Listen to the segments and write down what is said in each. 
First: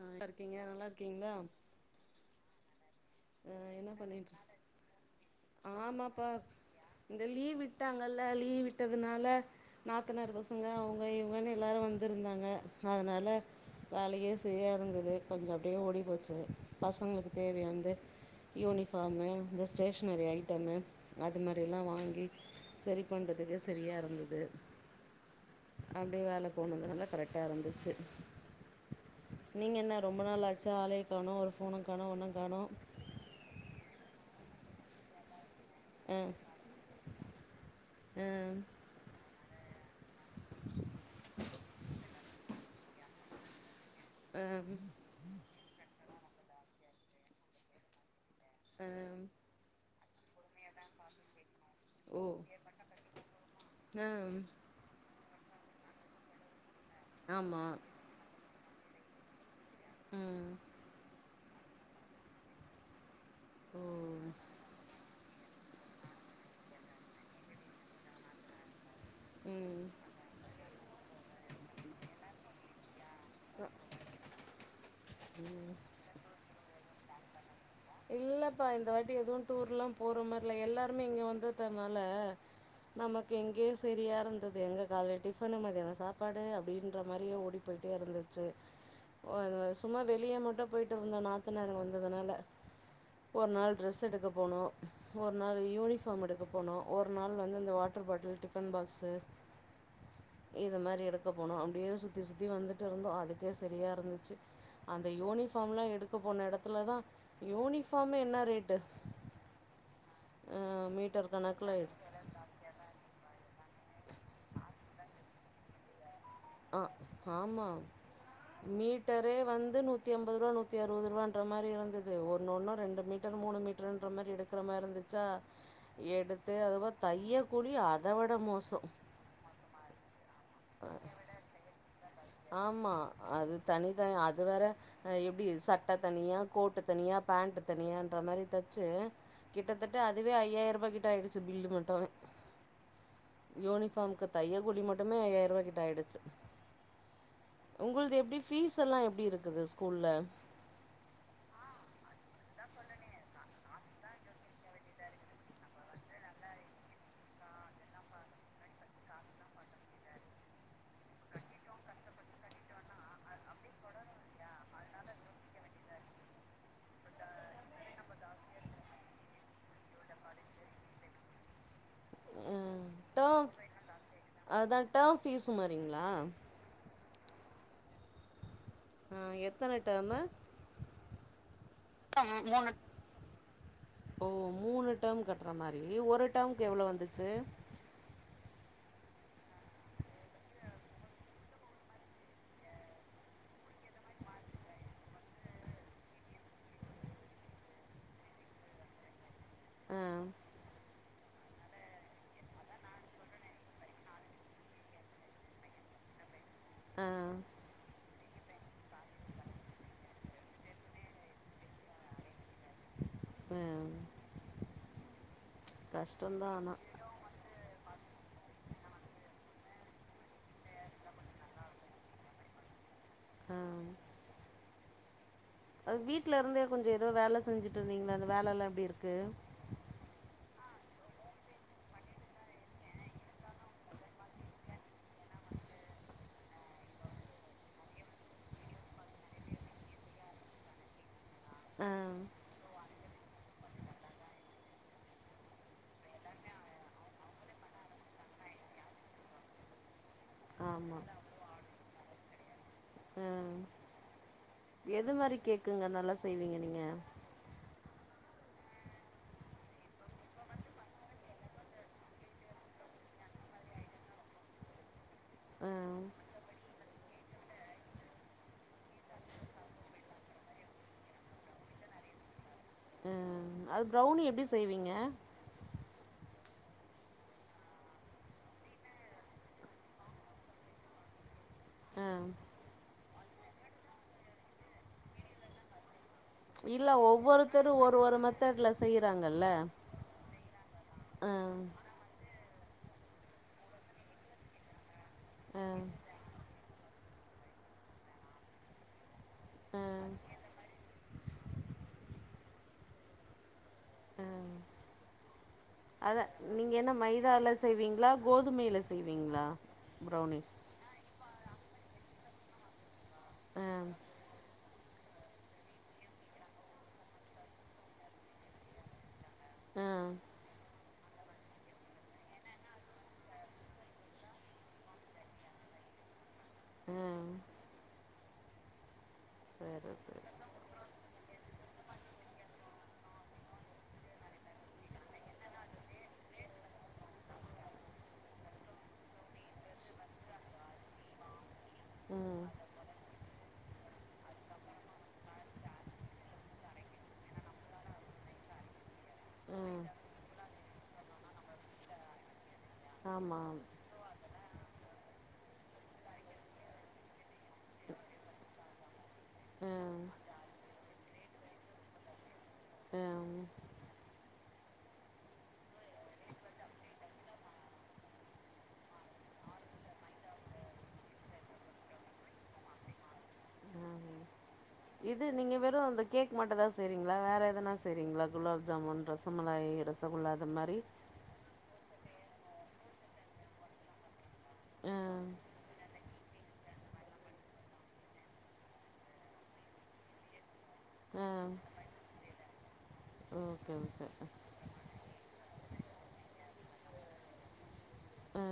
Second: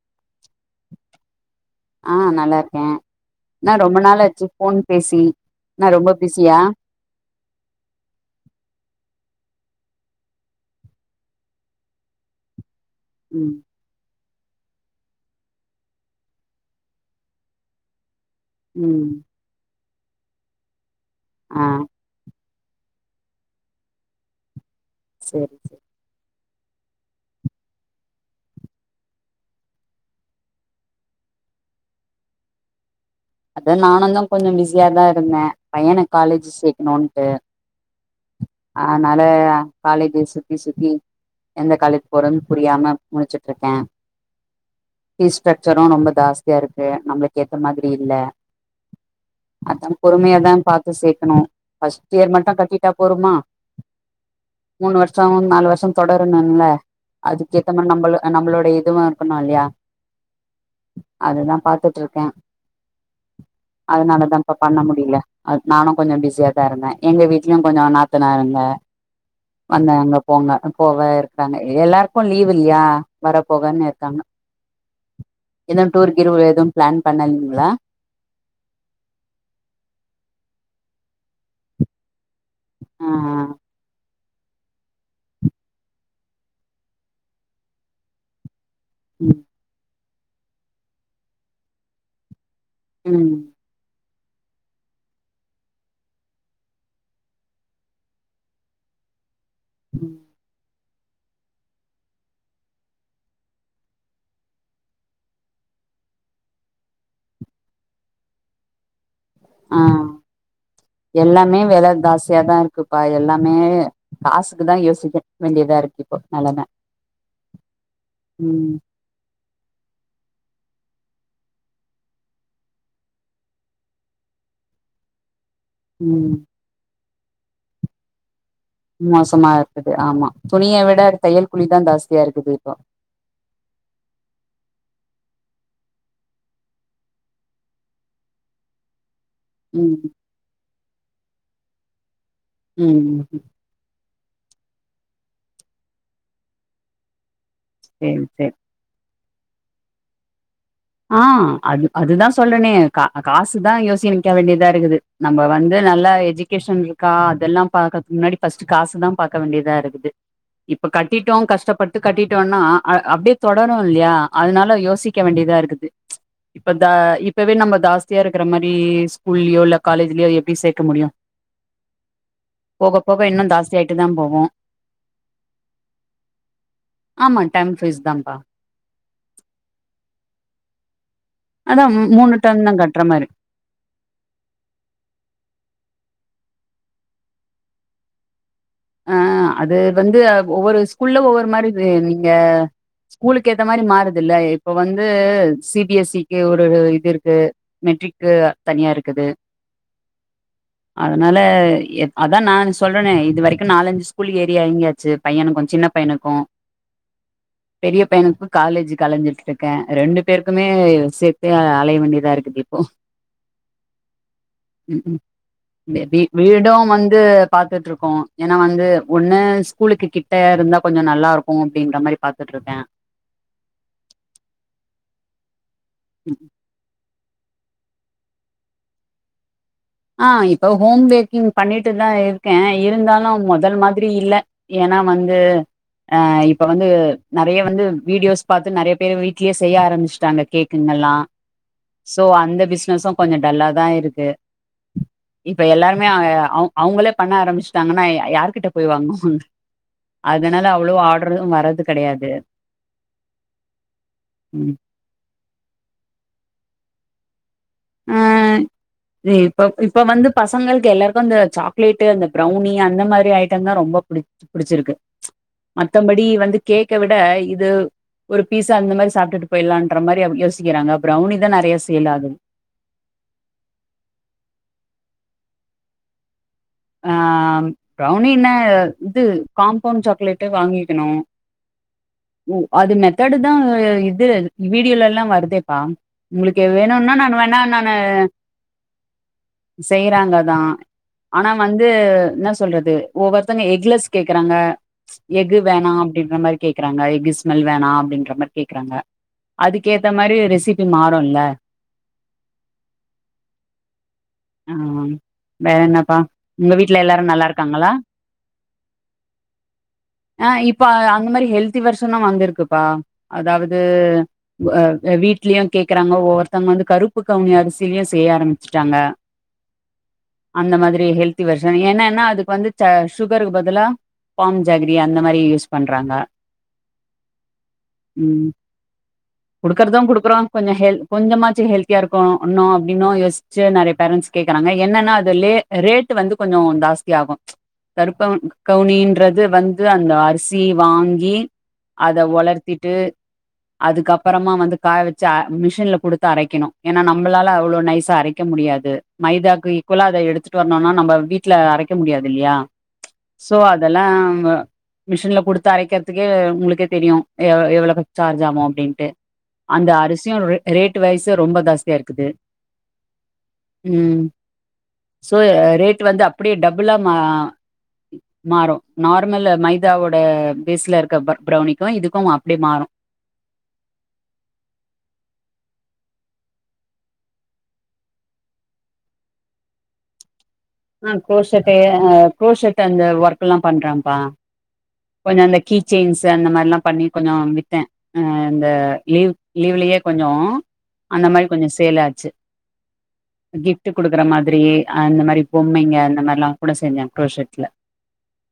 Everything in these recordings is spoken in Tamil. ஆ இருக்கீங்க நல்லா இருக்கீங்களா ஆ நல்லா இருக்கே அஹ் என்னா என்ன ரொம்ப நாளாச்சு பண்ணிற்றுக் ஃபோன் பேசி என்னா ரொம்ப ஆமாப்பா பிஸியா இந்த லீவ் விட்டாங்கல்ல லீவ் விட்டதுனால நாத்தனார் பசங்க அவங்க இவங்கன்னு எல்லாரும் வந்துருந்தாங்க அதனால ம் வேலையே தெரியாதுங்குது கொஞ்சோ அப்டியே ஓடி போச்சு பசங்களுக்கு தேவையானந்து ம் யூனிஃபாமு [unintelligible] ஸ்டேஷனரி ஐட்டமு அது ஆ மாரிலா வாங்கி சரி பண்றதுக்கே சரியா இருந்தது சேரி சேரி அப்டியா [unintelligible] ஃபோன் வந்தனால கரெக்டாக இருந்துச்சு நீங்க என்ன ரொம்ப நாள் ஆச்சு ஆளையே காணோ ஒரு ஃபோன காணோ ஒன்னும் காணோ அதா நானுந்தா கொஞ்ச பிஸியாதா இருந்தே பையன ஆ காலேஜு சேக்கணுன்ட்டு ஆ அதனால அ காலேஜ சுத்தி சுத்தி எந்த காலேஜு போறதுன்னு புரியாம முழிச்சுட்ருக்கே அம் ஃபீஸ் [unintelligible] [unintelligible] ரொம்ப ஜாஸ்தியா இருக்கு நம்மளுக்கு ஏத்த மாதிரி அப்டி இல்ல ஆ பொறுமையாதான் பாத்து சேக்கணு ஃபஸ்ட் ஓ இயர் மட்டும் கட்டிட்டா போருமா அம் மூணு வருஷ் சோ அவனு நாலு வருஷம் தொடரணுல்ல அதுக்கு ஆமா ஏத்த மாரி நம்பள் நம்மளோடைய [unintelligible] இருக்கணு இல்லையா ம் அதுதா பாத்துட்ருக்கே ஓ அதனாலதாம்ப்பா பண்ண முடியல அ நானு கொஞ்ச பிஸியாதா இருந்தே எங்க வீட்லயு கொஞ்ச நாத்தனாருங்க ம் வந்தாங்க போங்க போவ இருக்காங்க எல்லாருக்கு லீவ் இல்லையா வர போகன்னு இருக்காங்க எதும் டூர் கீர் எதும் பிளான் பண்ண [unintelligible] ஹலோ இல்லப்பா இந்த வாட்டி எதுவு டூர் எல்லா போற மாரி இல்ல எல்லாருமே இங்க வந்துட்டனால ஆ நமக்கு இங்கயே சரியா இருந் அது எங்க காலைல டிஃபனு மத்தியான சாப்பாடு அப்டின்ற மாரியே ஓடிப் போய்ட்டே இருந்துச்சு ம் ஓ அது சும்மா [unintelligible] [unintelligible] மட்டு போயிட்டு வந்தோ நாத்தனார் வந்ததுனால ம் ஒரு நாள் ட்ரெஸ் எடுக்க போனோ ஒரு நாள் யூனிஃபார்ம் எடுக்க போனோ ஒரு நாள் வந்து இந்த வாட்டர் பாட்டில் டிஃபன் பாக்ஸு ம் இத மாரி எடுக்க போனோம் அப்டியே சுத்தி சுத்தி வந்துட்டு இருந்தோ அதுக்கே சரியா இருந்துச்சு அந்த யூனிஃபாம் லாம் எடுக்க போன எடத்துலதா யூனிஃபாமு என்ன ரேட்டு ஆ மீட்டர் எல்லாமே கணக்கில் வெல ஜாஸ்தியாதா இருக்குப்பா எல்லாம் [unintelligible] காசுக்குதா யோசிக்க வேண்டியதா இருக்கு இப்போ நெலம ஆ ஆமா ம் மீட்டரே வந்து நூத்தி அம்பது ரூவா நூத்தி அறுபது ரூவான் [unintelligible] மாரி இருந்தது ஒன்னொன்னு ரெண்டு மீட்டர் மூணு மீட்டர்ன்ற மாரி எடுக்கிற மாரி இருந்துச்சா ம் எடுத்து [unintelligible] தைய கூலி அதவிட மோச மோசமா இருக்குது ஆமா துணிய விட தையல் கூலிதா ஜாஸ்த் ஆமா அது தனி -தனி அது வேற ஆ எப்டி சட்டை தனியாக கோட்டு தனியாக பேண்ட்டு தனியான்ற மாரி தச்சு கிட்டத்தட்ட ம் அதுவே ஐயாயிரூபா கிட் ட்டாயிடுச்சு பில்லு மட்டு ம் ம் தைய கூலி மட்டுமே ஐயாயிர ரூவா கிட்ட ஆயிடுச்சு உங்கள்து சேரி சேரி எப்டி ஃபீஸ் எல்லா எப்டி இருக் இது ஸ்கூல்ல ஆ அது - அதுதா சொல்றனே கா காசுதா யோசினிக்க வேண்டியதா இருக்குது நம்ம வந்து நல்லா எஜுகேஷன் இருக்கா அதெல்லா பாக்கறதுக்கு முன்னாடி ஃபஸ்ட் காசுதா பாக்க வேண்டியதா இருக்குது இப்ப கட்டிட்டோ கஷ்டப்பட்டு கட்டிட்டோன்னா அ அப்டியே தொடரு இல்லையா அதனால யோசிக்க வேண்டியதா இருக்கு இப்ப இந்த இப்பவே நம்ம ஜாஸ்தியா இருக்கற மாரி ஸ்கூல்லயோ இல்ல காலேஜ்லயோ எப்டி சேக்க முடியு அ டேர்ம் [inaudible] அதான் டேர்ம் ஃபீஸ் மாரிங்களா ஆமா டெர்ம் ஃபீஸ் தாம்ப்பா ஆ எத்தன டேர்மு அதான் [unintelligible] டேர்ம் மூணு தான் கட்ற மாரி. ஓ மூணு டெர்ம் கட்ற மாரி ஒரு டெர்ம்க்கு எவ்ளோ வந்துச்சு ஆ அது வந்து அ ஒவ்வொரு ஸ்கூல்ல ஒவ்வொரு மாரி இது நீங்க ஸ்கூலுக்கு ஏத்த மாரி மாறுதுல்ல இப்ப வந்து சி பி எஸ் சி க்கு ஒரு இது இருக்கு மெட்ரிக்கு தனியா இருக்குது ஆ அதனால எ அதா நானு சொல்றனே இது வரைக்கு நாலஞ்சு ஸ் [unintelligible] எறங்கியாச்சு பையனுக்கு சின்ன பையனுக்கு ஆ பெரிய பையனுக்கு காலேஜுக்கு அலைஞ்சிட்ருக்கே ரெண்டு பேருக்குமே சேத்தே அலைய வேண்டியதா இருக்குது இப்போ ஆ ம் ம் மேபி கஷ்டந்தா ஆனா வீடும் வந்து பாத்துட்ருக்கோம் ஏன்னா வந்து ஒண்ணு ஸ்கூலுக்கு கிட்ட இருந்தா கொஞ்சோ நல்லா இருக்கு அப்டின்ற மாரி பாத்துட்ருக்கே ஆ அது வீட்ல இருந்தே கொஞ்சோ ஏதோ வேல செஞ்சுட் ட்டிருந்தீங்களே அந்த வேலலா எப்டி இருக்கு ஆ இப்போ ஹோம் பேக்கிங் பண்ணிட்டுதா இருக்கே இருந்தாலு மொதல் மாதிரி இல்ல ஏன்னா வந்து ஆ இப்ப வந்து நெறைய வந்து வீடியோஸ் பாத்து நெறைய பேர் வீட்லயே செய்ய ஆரம்பிச்சுட்டாங்க கேக்குங்கல்லா ஆ சோ அந்த பிஸ்னஸும் கொஞ்சம் டல்லாதா இருக்கு இப்ப எல்லாருமே அவுங்களே பண்ண ஆரம்பிச்சுட்டாங்கன்னா யாருகிட்ட போய் வாங்குவங்க அதனால அவ்ளோ ஆர்டறும் வர்றது கிடையாது ஹ ம் எது மாரி கேக்குங்க நல்லா செய்வீங்க நீங்க ஆஹ இப்ப - இப்ப வந்து பசங்களுக்கு எல்லாருக்கும் இந்த சாக்லேட்டு அந்த ப்ரௌனி அந்த மாரி ஐட்டம் தான் ரொம்ப புடிச் - புடிச்சிருக்கு ஆ மத்தபடி வந்து கேக்க விட இது ஒரு பீஸ் அந்த மாரி சாப்பிட்டுட்டு போய்லாம்ன்றமரி யோசிக்கிறாங்க ப்ரௌனி தான் நெறைய சேல் ஆகுது ஆ அது ப்ரௌனி எப்டி செய்வீங்க ஆஹ ப்ரௌனின்ன இது காம்பவுண்ட் சாக்லேட்டு வாங்கிக்கணும் ஆ அது மெத்தடு தான் இது வீடியோலலாம் வருதேப்பா உங்களுக்கு இல்ல வேணுன்னா நான் வேணா ஒவ்வொருத்தரும் நானு ஒரு - ஒரு மெத்தடுல செய்றாங்கல்ல செய்யறாங்க தா ஆனா அஹ வந்து ன சொல்றது ஒவ்வொருத்தவங்க எக்லஸ் கேக்குறாங்க எகு ஆ வேணா அப்டின்ற மாரி கேக் [unintelligible] வேணா அப்டின்றமரி கேக்குறாங்க ஆ அதுக்கேத்த மாரி ரெசிப் பி மாரும்ல உம் வேற என்னப்பா அதா உங்க நீங்க என்ன வீட்ல எல்லாரு நல்லா மைதால இருக்காங்களா செய்வீங்களா கோதுமையில் செய்வீங்களா ப்ரௌனி ஆ இப்ப அந்த மாரி ஹெல்தி வருர்ஷனும் வந்திருக்குப்பா ஆ அதாவது வீட்லயும் கேக்குறாங்க ஒவ்வொருத்தவங்க வந்து கருப்பு கவுனி அரிசிலயும் செய்ய ஆரம்பிச்சுட்டாங்க ஆ அந்த மாரி ஹல்திவர்சன் என்னன்னா அதுக்கு வந்து ச சுகருக்கு பதிலா பாம் ஜாகரி அந்த மாதிரி யூஸ் பண்றாங்க ஹ உம் குடுக்குறதான் சரி கொடுக்குறம் கொஞ்சம் ஹெல் கொஞ்சமாச் [unintelligible] ஹெல்தியா இருக்கும்னோ அப்டின்னோ யோசிச்சு நெறைய பேரண்ட்ஸ் கேக்குறாங்க என்னன்னா அது ரே ரேட்டு வந்து கொஞ்சம் ஜாஸ்தி ஆகும் கருப்பு கவுனின்றது வந்து அந்த அரிசி வாங்கி அத ம் உளர்த்திட்டு அதுக்குப்புறமா வந்து காய வச்சு மிஷின்ல குடுத்து அரைக்கணும் ஏன்னா நம்மளால அவ்ளோ நைஸா அரைக்க முடியாது மைதாக்கு ம் ஈகுலா அத எடுத்துட் ட்டு வரணோனா நம்ம வீட்டுல அரைக்க முடியாது இல்லையா ஆமா சோ அதெல்லாம் மிஷன்ல கொடுத்து அரைக்கிறதுக்கே உங்களுகே தெரியும் எவ் எவ்வளோ சார்ஜ் ஆகும் அப்டின்ட்டு அந்த ம் அரிசியும் ரே ரேட் வைசும் ரொம்ப ஜாஸ்தியாக இருக்குது ஹ ம் சோ ரேட் வந்து அப்படியே டபுளா மா மாறும் நார்மல் மைதாவோட பேஸ்ல இருக்க ப்ரொக் ப்ரௌனிக்கும் இதுக்கும் அப்டியே மாறும் இது நீங்க வெறும் இந்த கேக் மட்டும் தான் செய்றீங்களா வேற எதுனா செய்ரிங்களா குலாப் ஜாமுன் ரசமலாய் ரசகுல்லா அது மாரி ஆ கோஷ அஹ குரோஷர்ட் அந்த ஒர்க்க எல்லாம் பண்றேன்ப்பா ஆ கொஞ்சம் அந்த கீ செயின்ஸ் அந்த மாரிலாம் பண்ணி கொஞ்சம் வித்தேன் அ அந்த லீவ் லீவ்லயே கொஞ்சம் அந்த ஆ மாரி கொஞ்சம் சேலாச்சு ஓகே கிஃப்ட்டு ஓகே கொடுக்குற மாரி அந்த மாரி பொம்மைங்க அந்த மாரிலாம் கூட செஞ்சே க்ரோஷரட்ல ஆ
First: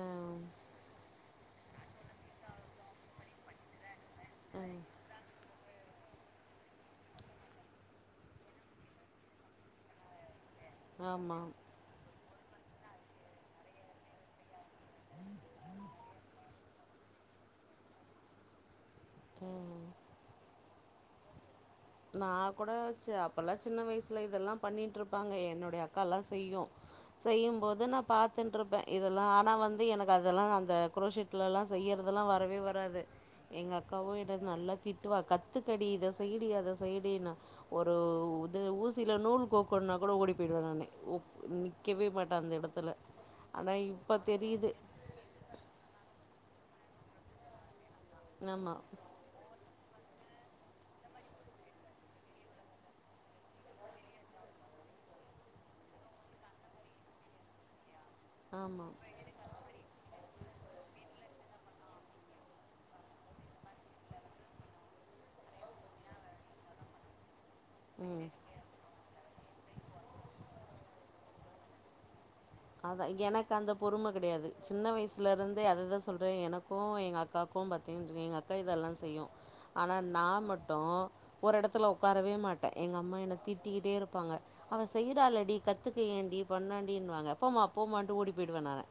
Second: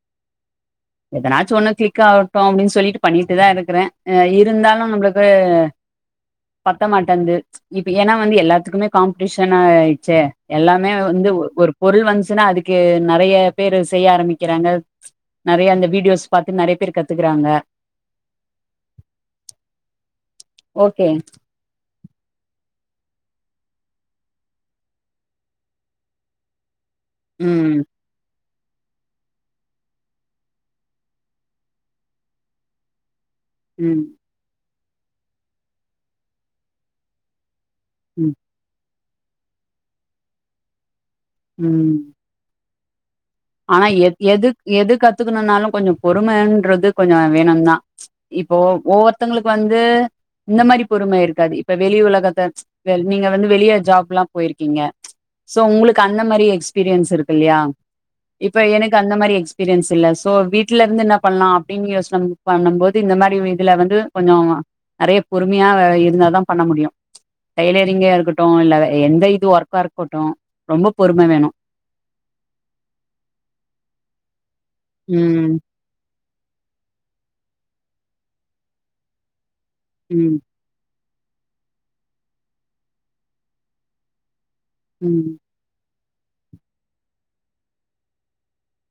எதனாச்சும் ஒண்ணு கிளிக் ஆகட்டும் அப்டின்னு சொல்லிட்டு பண்ணிட்டு தான் இருக்கிறேன் அ ஆ இருந்தாலும் நம்ளுக்கு பத்த மாட்டேந்து இப்ப ஏன்னா வந்து எல்லாத்துக்குமே காம்படிஷன் ஆயிடுச்சே எல்லாமே வந்து ஆமா ஒரு - ஒரு பொருள் வந்துச்சுன்னா அதுக்கு நெறைய பேரு செய்ய ஆரம்பிக்கிறாங்க நெறைய அந்த வீடியோஸ் பாத்து நெறைய பேர் கத்துக்றாங்க ம் ஓகே நா கூட ச் அப்பெல்லா சின்ன வயசுல இதெல்லா பண்ணிட்ருப்பாங்க என்னுடைய அக்கா எல்லா செய்யு செய்யும் ம் போது நான் பார் த்துட்ருப்பேன் இதெல்லாம் ஆனா வந்து எனக்கு அதெல்லாம் அந்த குரோஷிட்ல எல்லா செய்யறதெல்லாம் வரவே வராது எங்க ம் அக்காவு என்ட்ட நல்ல திட்டுவா கத்துக்கடி இத செய்டி அத செய்டினா ஒரு ம் ஒத்த ஊசி நூல் கோக்குனா கூட ஓடி போயிடுவே நானு ம் நிக்கவே மாட்டே அந்த இட தல்ல ஆனா எ-எது-எது கத்துக்கணுனாலு கொஞ்ச பொறும ன்றது கொஞ்ச வேணுந்தா இப்போ ஆமாம் ஒவ்வொருத்தவங்களுக்கு வந் து இந்த மாரி பொறும இருக்காது இப்ப வெளி உலகத்த வெ நீங்க வந்து வெளிய ஜாப் எல்லா போயிருக்கீங்க சோ உங்களுக்கு அந்த மாரி எக்ஸ்பீரியன்ஸ் இருக்கு இல்லையா இப்ப ஆமாம் எனக்கு அந்த மாதிரி எக்ஸ்பீரியன்ஸ் இல்ல தோ வீட்டுல இருந்து என்ன பண்ணலா அப்டின்னு யோசன பண்ணும் போது இந்த மாதிரி வீட்ல வந்து கொஞ்ச நெறைய பொறுமையா இருந்தாதான் பண்ண முடியும் டைலரிங்கா ம் இருக்கட்டு இல்ல அ எந்த து ஒர்க்கா இருக்கட்டு ரொம்ப பொறும வேணு அதான் எனக்கு அந்த பொறுமை கிடையாது சின்ன வயசுல ம் இருந்து அதுதா சொல் எனக்கு எங்க அக்காக்கும் பாத்தீங்க எங்க அக்கா இதெல்லாம் செய்யு ஆனா நா ம் மட்டு ஒரு இடத்துல உட்காரவே மாட்டே எங்க அம்மா என்னை திட்டிக்கிட்டே இருப்பாங்க அவள் ம் செய்றாளடி கத்துக் ஏண்டி பன்னாண்டின்னு வாங்க போமா-போமாண்ட்டு ஓடி விடுவ நானு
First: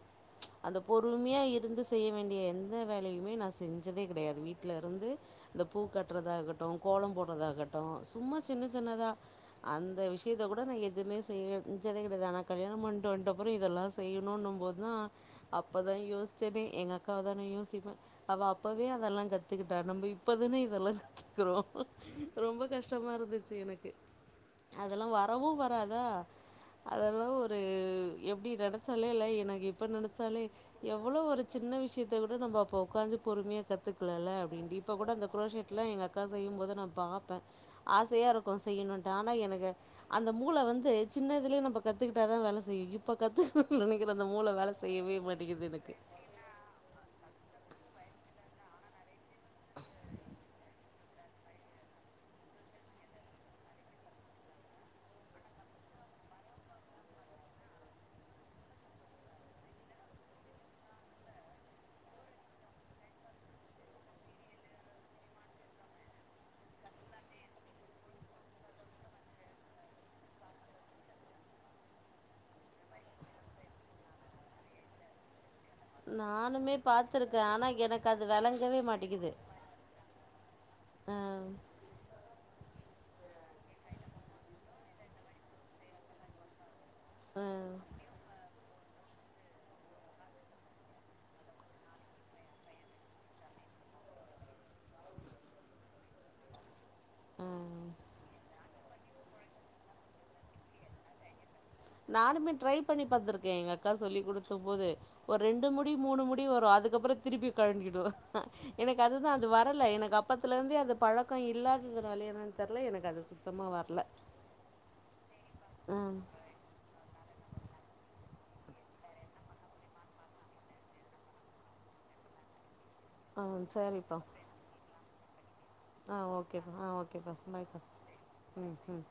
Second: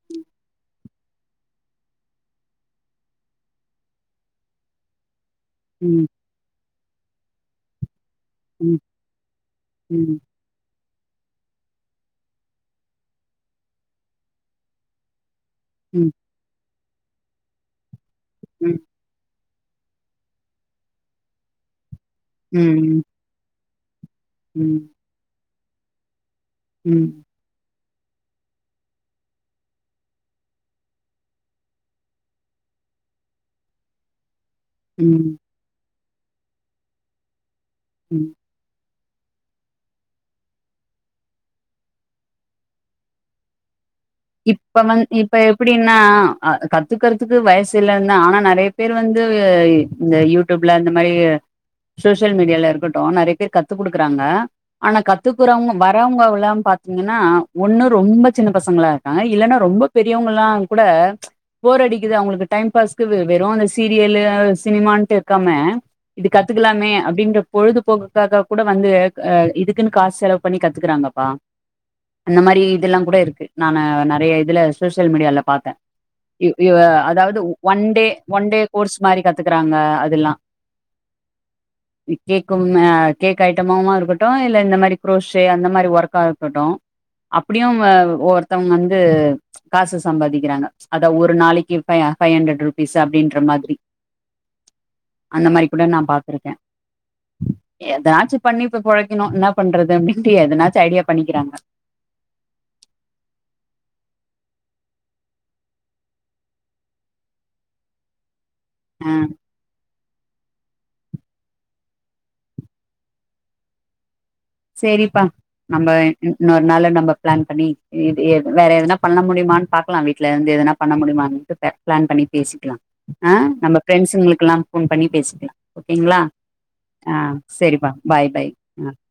அந்த பொறுமையா இருந்து செய்ய வேண்டிய எந்த வேலையுமே நா செஞ்சதே கிடையாது வீட்டுல இருந்து இந்த பூ ம் கட்டுறதாக ட்டும் கோலம் போடுறதாகட்டும் சும்மா ம் சின்ன-சின்னதா அந்த ம் விஷயத்த கூட நா எ எதுமே செய் செஞ்சதே கெடையாது ஆனா கல்யாணோ பண்ட்டு வன்ட்டோம் அப்புறம் இதெல்லாம் செய்யணும்ன்னும் போதுதா அப்போதா ம், யோசிச்சனே எங்க அக்காவ தா நா யோசிப்பே அவ ம், அப்பவே அதெல்லாம் க கத்துக்கிட்டா நம்ம இப்பதானே இதெல்லாம் கத்துக்கிறோம் ரொம்ப ம், கஷ்டமா இருந்துச்சு எனக் க்கே ம், அதுல வரவும் வ பாதா ம், அதெல்லாம் ஒரு எப்டி நெனச்சாலே இல்ல எனக்கு இப்போ நெனச்சாலே எவ்ளோ ஒரு சின்ன விஷயத்த கூட நம்ம அப்போ உக்காந்து பொறுமையா கத்துக்கல இல்ல அண்ட் இப்ப கூட அந்த ம், [unintelligible] எங்க அத் க செய்யும் போது நான் பாப்பேன் ஆசையா ம். இருக்கு செய்யணுன் ட் ஆனா எனக்கு அந்த மூளை வந்து சின்னதுலயே நம்ப கத்துக்கிட்டாதா வேலை செய்யு இப் இப்ப கத்துக்கணுன்ற நீ இப்ப வந்து இப்ப எப்படின்னா கத்துக்கறதுக்கு வயசு [unintelligible] ஆனா நறைய பேர் வந்து இந்த யூடியூப்ல இந்த மாரி சோசியல் மீடியாவில இருக்கட்டும் நறைய பேர் கத்து குடுக்குறாங்க ஆனா கத்துக்குறவங்க வரறவங்கல்ல பாத்தீங்கன்னா ஒன்னும் ரொம்ப சின்ன பசங்கள இரு ஹ இல்லனா ரொம்ப பெரியவங்கல்லாம் கூட போர் அடிக்குது அவங்ளுக்கு டைம் பாஸ்க்கு வெறும் அந்த சீரியலு சினிமட்டு இருக்காம இது கத்துக்கலாமே அப்டின்ற பொழுதுபோக்குக்காக கூட வந்து ஹ இதுக்குன்னு காசு செலவு பண்ணி கத்துக்குறாங்கப்பா அந்த மாதிரி இதெல்லாம் கூட இருக்கு நா நா நெறைய இதுல சோஷியல் மீடியால பாத்தே இ நானுமே இவ அதாவது பாத்துருக்கே ஆனா ஒன் டே எனக்கு அது ஒன் டே வெளங்கவே கோர்ஸ் மாரி மாட்டேங்குது கத்துக்குறாங்க அதுல்லாம் ஆ இ கேக் க்கும் அ கேக் ஐட்டமாமா இருக்கட்டு இல்ல இந்த மாரி குரோஷரி அந்த மாரி ஒர்க்கா இருக்கட்டு ஆ அப்டியும் அ ஒர் [unintelligible] வந்து காசு சம்பாதிக்கிறாங்க அத ஒரு நாளைக்கு ஃபைவ் ஃபைவ் ஹண்ட்ரட் ருபீஸ் அப்டின்ற மாதிரி அந்த மாரி கூட நான் பாத்திருக்கேன் ஆ ஏதாச்சும் பண்ணி இப்ப புழைக்கணும் என்ன பண்றது அப்படின்ட்டு எதனாச்சும் ஐடியா பண்ணிக்கிறாங்க நானுமே ட்ரை பண்ணி பார்த்திருக்கேன் எங்க அக்கா சொல்லி குடுத்த போது ஒரு ரெண்டு முடி மூணு முடி வரும் அதுக்கப்புறம் திருப்பி கழண்டிடுவ அ எனக்கு ஆ அதுதா அது வரல எனக்கு அப் அப்பத்துல இருந்தே அது பழக்கம் இல்லாததுனால என்னமோ தெரல எனக்கு அது சுத்தமா வரல செரிப்பா நம்ப ஆ இன்னொரு நாள்ல நம்ப பிளான் பண்ணி [unintelligible] வேற எதனா பண்ண முடியுமான்னு பாக்கலாம் வீட்டுல இருந்து எதனா பண்ண முடியமான்னுட்டு பிளான் பண்ணி பேசிக்கலாம் ஆ நம்ம ஃப்ரண்ட்ஸுங்களுக்கெல்லா ஃபோன் பண்ணி பேசிக்லா ஆ ஓகேங்களா ஓகேப்பா ஆ ஓகேப்பா பாய்ப்பா செரிப்பா பாய் பாய் ம் ஆ ம்